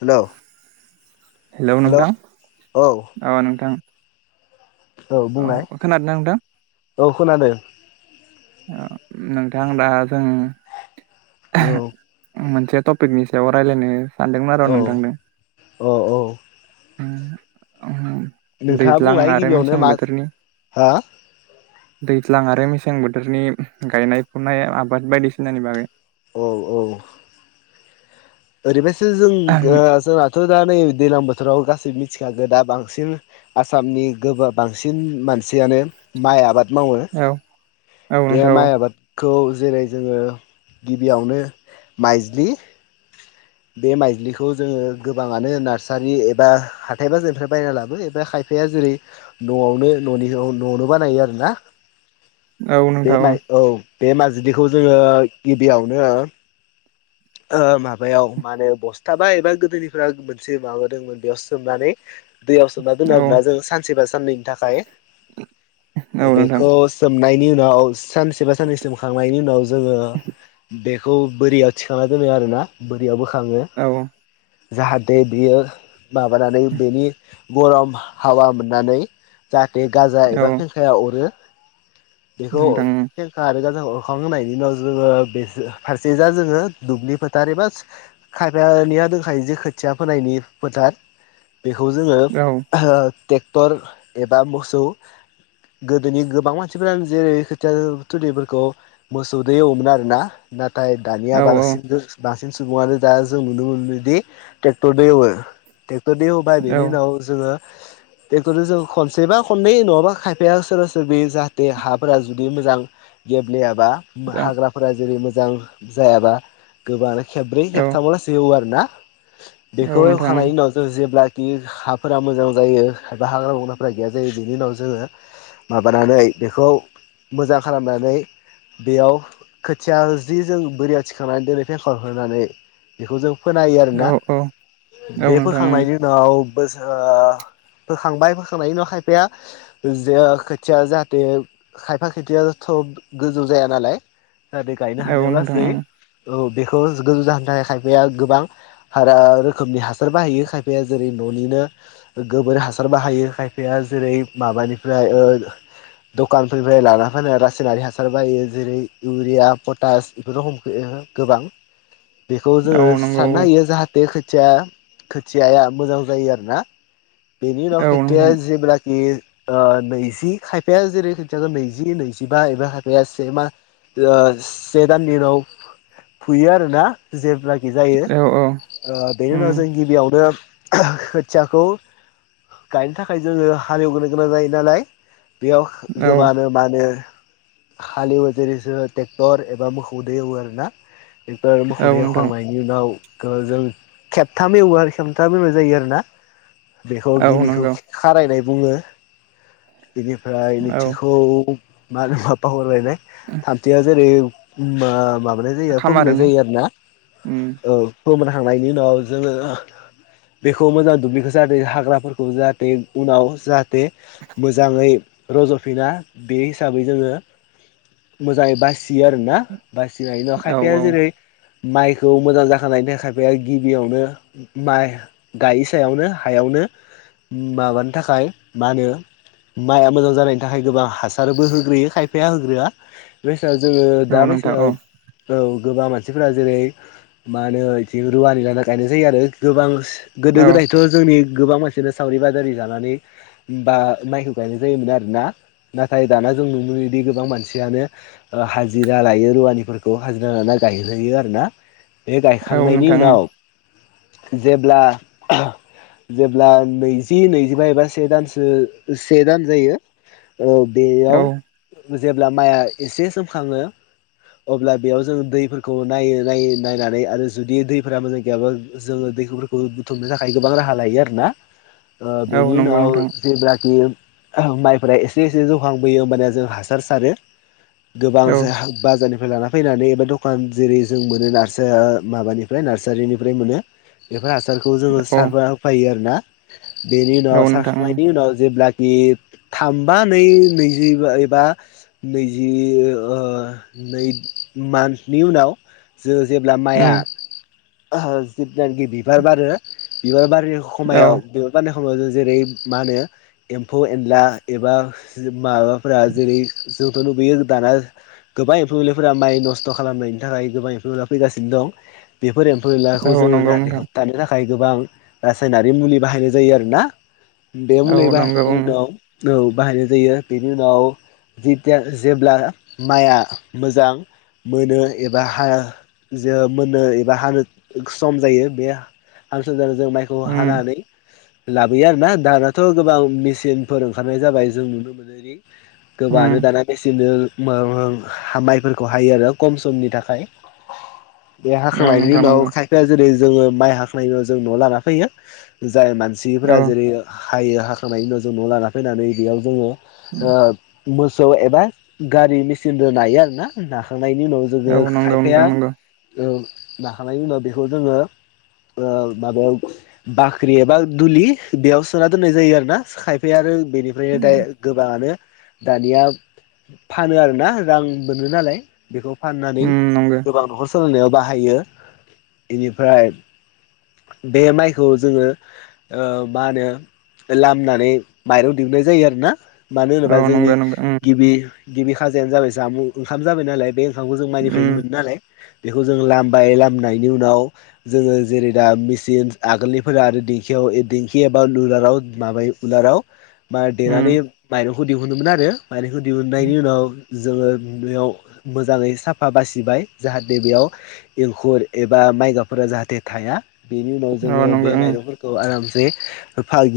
हेल' hello नोंथां औ नोंथां। औ बुंनाय खोनादोंना नोंथां? औ खोनादों नोंथां दा जों औ मोनसे टपिकनि सायाव रायलायनो सानदोंमोन आरो औ नोंथांदों औ औ उ अ नोंथाङा दैज्लां बुंलाय आरो गिबियावनो मेसें मा बोथोरनि हा दैज्लां आरो मेसें बोथोरनि गायनाय फुनाय आबाद बायदिसिनानि बागै। औ औ ओरैबायसो जों जोंहाथ' दा नै दैल्लां बोथोराव गासैबोनि थिखाागोदा बांसिन आसामनि गोबाब बांसिन मानसियानो माइ आबाद मावो औ औ बे नोंथां औ माइ आबाद खौ जेरै जोङो गिबियावनो माइजलि बे माइज्लिखौ जोङो गोबाङानो नार्सारि एबा हाथाय बाजारनिफ्राय बायना लाबोयो एबा खायफ फाया जेरै न'आवनो न'नि न'आवनो बानायो आरो ना। औ बे नोंथां मइ औ बे माइलिखौ जोङो ओ गिबियावनो ओ माबायाव माने बस्थाबा एबा गोदोनिफा मोनसे माबादोंमोन बेयाव सोमनानै दैयाव सोमना दोन औ आरोना जों सानसेबा साननैनि थाखाय औ नोंथां बेखौ सोम खंनायनि उनाव सानसेबा साननै सोमखांनायनि उनाव जोङो बेखौ बोरैयाव थिखांना दोनो आरोना बोरियाव बोखाङो औ जाहाथे बेयो माबानानै बेनि गरम हाबा मोननानै जा बे गाजा एबा फेंखाया अरो बेखौ नोंथां खेंखा आरो गाजांखौ अरखांहायनि उनाव जोङो बे फारसे जा जोङो दुब्लि फोथार एबा खायफानिया दंखायो जे खोथिया फोनायनि फोथार बेखौ जोङो औ ट्रेक्टर एबा मोसौ गोदोनि गोबां मानसिफोरानो जेरै खोथिया थिलिफोरखौ मोसौदै एवोमोन आरोना ना। नाथाय औ दानिया बांसिन बांसिन सुबुङानो दा जों नुनो मोनोदि ट्रेक्टरबो एवो्र थे दे औ बाय बेनि नाव जोङो [inaudible] ट्रेक्टरजो जों खनसेबा खनै नङाबा खायफाया सोरबा सोर बि जाहाथे हाफोरा जुदि मोजां गेब्लेयाबा हाग्राफोरा जेरै मोजां जायाबा गोबां खेब्रैेबथामावल' इवो आरो ना। बेखौ नोंथां इउखांनायनि उनाव जों जेब्ला बि हाफोरा मोजां जायो एबा हाग्रा बंग्राफोरा गैया जायो बिनि उनाव जोङो माबानानै बेखौ मोजां खालामनानै बेयाव खोथिया जि जों बोरियाथि थिखांनानै दोनै फेकर होनानै बेखौ जों फोनाहोयो औ आरोना बे नोंथां फोखांनायनि उनाव बोसोर ओ फोखांबाय फोखांनायनि उनाव खायफाया जे खोथिया जाहाथे खायफा खोथियाथ' गोजौ जाया नालाय जाहाथे गायनो औ हानायाव नोंथां लासै औ बेखौ गोजौ जाहोनो थाखाय खायफाया गोबां रोखोमनि हासार बाहायो खायफाया जेरै न'निनो गोबोर हासार बाहायो खायफाया जेरै माबानिफ्राय ओ दखानफोरनिफ्राय लाना फै रासायनारि हासार बायो जेरै इउरिया, पटास बेफोरखौ हम गोबां बेखौ जोङो औ नंगौ साननो हायो जाहाथे खोथिया खोथियाया मोजां जायो आरोना बेनि उनाव औ खेथ नोंथां जेब्लाखि नैजि खायफाया जेरै खिन्थागोन नैजि नैजिबा एबा खायफाया से मा सेदान नि उनाव फुयो आरोना जेब्लखि जायो औ औ बेनि उम उनाव जों गिबियावनो खोथियाखौ गायनो थाखाय जोङो हालेवग्रोनो गोनां जायो नालाय। बेयाव औ गोबांआनो मानो। हालिएवो जेरै टेक्टर एबा मोखौदो एवो आरो ना। टेक्टर औ मोखौदो नोंथां हेवखांनायनि उनाव। जों खेबथाम एवो आरो खेमथाम एवनाय जायो आरोना। बेखौ औ गिबिखौ नंगौ खारायनाय बुङो बेनिफ्राय औ नैथिखौ। मा होनो माबा हरबाय न थामथियाव जेरै माबा जायो फोमोननाय खामारोनो जायो आरोना उम औ फोमोनखांनायनि उनाव जोङो। बेखौ मोजां दुब्लिखौ जाहाथे हाग्राफोरखौ जाहाथे उनाव जाहाथे मोजाङै। रज'फिना बे हिसाबै जोङो मोजाङै बासियो आरोना बासियो। जायो न' औ खायफाया औ जेरै। माइखौ मोजां जाखांनायनि थाखाय खायफाया गिबियावनो माइ गायै सायावनो हायावनो। माबानि थाखाय मा होनो। माइआ मोजां जानायनि थाखाय गोबां हासारबो होग्रोयो खायफाया होग्रोआ। जोङो औ दा नोंथां औ बायसायाव। औ गोबां मानसिफोरा जेरै मा होनो इथिं रुवानि लाना गायनाय जायो आरो गोबां। गोदो औ गोदायथ' जोंनि। गोबां मानसिआनो सावरि बादारि जानानै बा माइखौ गायनाय जायोमोन आरोना। नाथाय दाना जों नुनोमोनोदि गोबां मानसियानो हाजिरा लायो रुवानिफोरखौ। बेखौ हाजिरा ला गायहैयो आरोना बे औ गायखांनायनि नोंथां उनाव। जेब्ला आह। जेब्ला नैजि नैजिबा एबा से दानसो से दान जायो। औ बेयाव औ जेब्ला माइआ एसे सोमखाङो। अब्ला बेयाव जोङो दैफोरखौ नायो नायो नायनानै आरो जुदि दैफोरा मोजां गैयाबा जोङो दैखौ। बो बुथुमनो थाखाय गोबां राहा लायो आरोना ओ औ बेनि नंगौ उनाव नोंथां जेब्लाखि। माइफ्रा एसे एसे जौखांबोयो होमबानिया जों हासार सारो। औ गोबांसो हा बाजारनि। फ्राय लाना फैनानै एबा दखान जेरै जों मोनो नार्सा माबानिफ्राय नार्सारिनिफ्राय मोनो। बेफोर हासारखौ जोङो औ सारना होफायो आरो ना। बेनि उनाव औ नोंथां उम सारखांनायनि उना जेब्ला। बे थामबा नै नैजिबा एबा नैजि ओ। नै मान्थनि उनाव जो जेब्ला माइआ उम ओहओ। जायनाखि बिबार बारो बिबार बारिनि खमायाव औ बिबार बार समाव जों जेरै मा होनो एम्फौ एनला एबा माबाफोरा जेरै। जोंथ' नुबैयो दाना। गोबां एम्फौ एनलाफोरा माइ नस्थ' खालामनायनि थाखाय गोबां एम्फौ एनला फैगासिनो दं बे। फोर एमफौ एनलाखौ औ जोङो नंगौ जाहाथे नोंथां होबथानो थाखाय। गोबां रासायनारि मुलि बाहायनाय जायो आरोना बे औ मुलि नंगौ उम बाहायखांनायनि उनाव। औ बाहायनाय जायो बेनि उनाव जिथिया जेब्ला माइआ। मोजां। मोनो एबा हा जे मोननो एबा हानो सम जायो बे। हांसोनानै जों माइखौ उम हानानै लाबोयो आरो ना दानाथ' गोबां मेचिनफोर ओंखारनाय जाबाय जों नुनो मोनोदि। उम गोबाङानो दाना मेसिननो मो माइफोरखौ हायो आरो खम समनि थाखाय। बे औ हाखांनायनि नोंथां उनाव नंगौ खायफाया जेरै जोङो माइ हाखांनायनि उनाव जों न'आव लाना फैयो। जाय औ मानसिफ्रा जेरै हायो हाखांनायनि उनाव जों न'आव लाना फैनानै बेयाव जोङो। ओ मोसौ एबा गारि मेसिनजों नायो आरोना नाखां नायनि उनाव जोङो औ नंगौ खायफाया नोंथां नंगौ ओ नाखांनायनि उनाव बेखौ जोङो। ओ माबायाव। बाख्रि एबा दुलि बेयाव सोना दोननाय जायो आरो ना खायफाया आरो बेनिफ्रायनो दा गोबाङानो दानिया फानो आरो दा रां मोनो नालाय बेखौ फाननानै उम नंगौ गोबां न'खर सोलोंनायाव बाहायो बेनिफ्राय बे माइखौ जोङो मा होनो लामनानै माइरं दिहनाय जायो आरो ना मानो औ होनोबा जोंनि नंगौ नंगौ उम गिबि गिबि खाजायानो जाबाय जामुं ओंखाम जाबाय नालाय बे बिखौ जों माइनिफ्रायनो उम मोनो नालाय बेखौ जों लामबाय लामनायनि उनाव जोङो जेरै दा मेसिन आगोलनिफोरा आरो दिेंखियाव दिेंखि एबा उलाराव माबायो उलाराव बा उम देनानै माइरंखौ दिहुनोमोन आरो माइरंखौ दिहुननायनि उनाव जोङो बेयाव मोजाङै साफा बासिबाय जाहाथे बेयाव एंखुर एबा माइगाफोरा जाहाथे थाया बेनि उनाव औ जोङो नंगौ बे उम माइरंफोरखौ आराम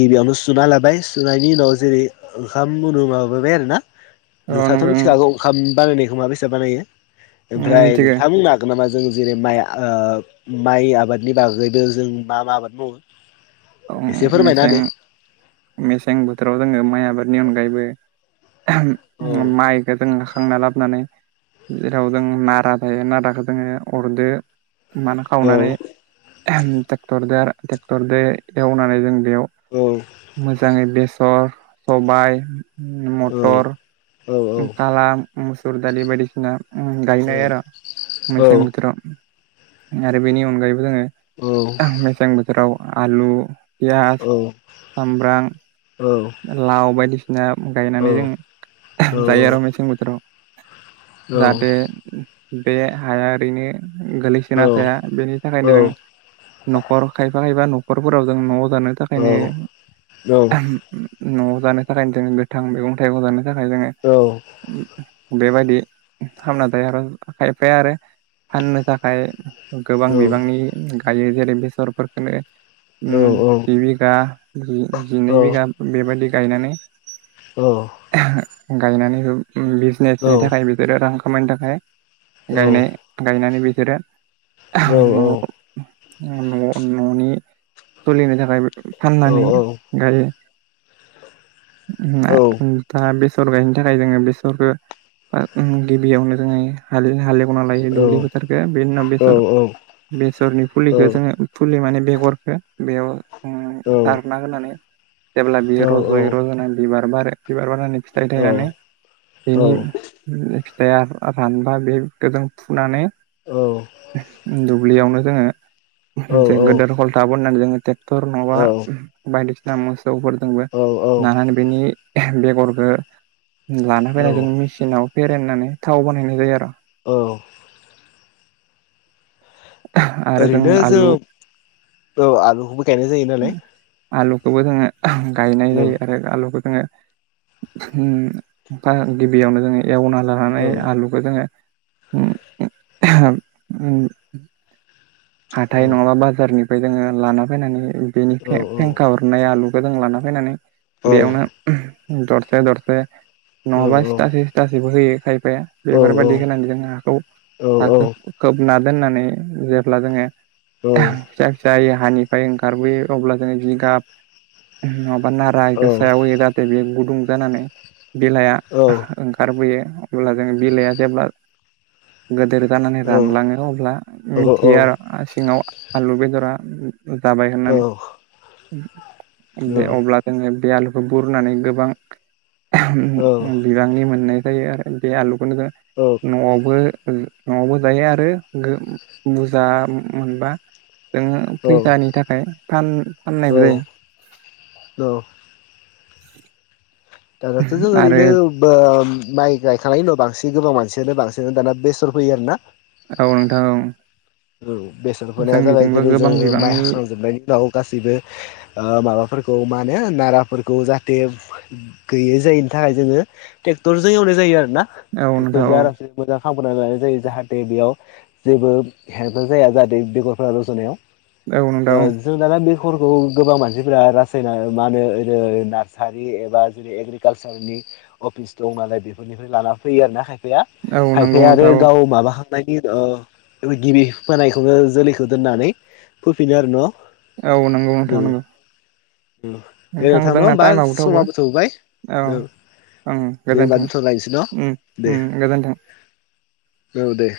गिबियावनो सुना लाबाय सुनायनि उनाव जेरै ओंखाम गुनु माबाबाय आरो ना औ। नोंथ' नंगौ उम मिथिखागौ ओंखाम बानायनायखौ बेसे बानायो उम ओमफ्राय मिथिगौ नोंथाङा बुंनो हागोन नामा? जों जेरै माइ माइ आबादनि बागैबो जों मा मा आबाद मावो? एसे फोरमायना होदो मेसें मेसें बोथोराव जोङो माइ आबादनि अनगायैबो [inaudible] नानै जेराव जों नारा थायो नाराखौ जोङो अरदो मान औ खावनानै टेक्टर ट्रेक्टरजों एवनानै जों बेयाव औ मोजाङै बेसर सबाइ मथर औ काला मुसुर दालि बायदिसिना औ गायनाय आरो औ मेसें बोथोराव आरो बेनि अनगायैबो औ जोङो मेसें बोथोराव आलु औ पियाज सामब्राम लाव बायदिसिना गायनानै जों जायो आरो मेसें बोथोराव जाहाथे बे हाया ओरैनो गोग्लैसोना थाया बेनि थाखायनो जों औ न'खर खायफा खायफा न'खरफोराव जों न'आव जानो थाखायनो न'आव जानो थाखायनो जोङो गोथां मैगं थाइगं जानो नि थाखाय जोङो बेबायदि खालामना जायो आरो' खायफाया आरो फाननो थाखाय गोबां बिबांनि गायो जेरै बेसरफोरखौ औ जि बिघा जिनै औ बिघा बेबायदि गायनानै औ गायनानैबो बिजनेसनि थाखाय बिसोरो रां खामायनो थाखाय गायनाय गायनानै बिसोरो न'आव न'नि सोलिनो थाखाय फाननानै गायो [inaudible] बेसर गायनो थाखाय जोङो बेसरखौ गिबियावनो जोङो हालेव दुब्लि फोथारखौ बेनि उनाव बेसरनि फुलिखौ जोङो फुलि माने बेगरखौ बेयाव सारना होनानै जेब्ला बेयो रज'यै रज'नाय बिबार बिबार बारो बिबार बारनानै फिथाइ थायनानै बिनि फिथाया रानबा बेखौजों फुनानै दुब्लियावनो जोङो मोन गेदेर हलथा बोननानै जोङो ट्रेक्टर नङाबा बायदिसिना मोसौफोरजोंबो लानानै बेनि बेगरखौ लाना फैना जों मिसिनाव फेरेनानै थाव बानायनाय जायो आरो औ [inaudible] आरो ओरैनो जों आलु ओ आलुखौबो गायनाय जायो नालाय आलुखौबो जोङो ओहम गायनाय औ जायो आरो आलुखो जोङो होम फा गिबियावनो जोङो एवना औ लानानै आलुखौ जोङो उम उम आहाम उम औ हाथाय नङाबा बाजारनि फाय जोङो लाना फैनानै बेनि औ फें फेंखा हरनाय आलुखौ जों लाना फैनानै औ बेयावनो उम दरसे दरसे औ नङाबा औ औ सिथासे सिथासेबो होयो खायफाया बेफोरबायदि होनानै जों हाखौ हाखो खोबना दोननानै जे ब्ला आहाम जोङो फिसा फिसा हानिफ्राय ओंखारबोयो अब्ला जोङो जिगाब बा नारा इखो सायाव होयो जाहाथे बियो गुदुं जानानै बिलाइआ ओंखारबोयो अब्ला जों बिलाइआ जेब्ला गोदोर जानानै रानलाङो अब्ला थेयो आरो आ सिङाव आ-आलु बेदरा जाबाय होननानै बे अब्ला जोङो बे आलुखौ बुरनानै गोबां आहाम बिबांनि मोननाय जायो आरो बे आलुखौनो जों न'आवबो न'आवबो जायो आरो गो बुरजा मो-मोनबा जोङो फैसानि थाखाय फान औ फाननायबो जायो औ औ दानाथ' जों आरो ओरैनो बा माइ गायखांनायनि उनाव बांसि न गोबां मानसियानो बांसिनानो दाना बेसर फैयो आरो ना औ नोंथां औ ओं बेसर फोनाया जाबाय जोंनिथिंबो जेरै गोबां जोङो माइ बिबांनि हाखांजोबनायनि उनाव गासैबो आ माबाफोरखौ मा होनो नाराफोरखौ जाहाथे गैयै जायै थाखाय जोङो टेक्टरजों एवनाय जायो आरो ना औ नोंथां ट्रेक्टरजों औ आरामसे मोजां खालामगोरना लानाय जायो जाहाथे बेयाव जेबो [unintelligible] जाया जाहाथे बेगरफोरा रज'नायाव औ नोंथां ओ औ जों दाना बे फोरखौ गोबां मानसिफोरा रासायना मा होनो ओरै नार्सारि एबा जेरै एग्रिकालसारनि अफिस दं नालाय बेफोरनिफ्राय लाना फैयो आरो ना खाय फाया औ नंगौ खायफाया आरो नोंथां औ गाव माबाखांनायनि उनाव गिबि फोनायखौबो जोलैखौ दोननानै फोफिनो आरो न' औ नंगौ नोंथां नंगौ दे नोंथां न जोंना होमबा टाइमाबो थौबो समाबो थौबाय औ नों ओं दे ओमबा गोजोन्थों दोनथ'लायनसै उम न' दे उम गोजोन्थों औ दे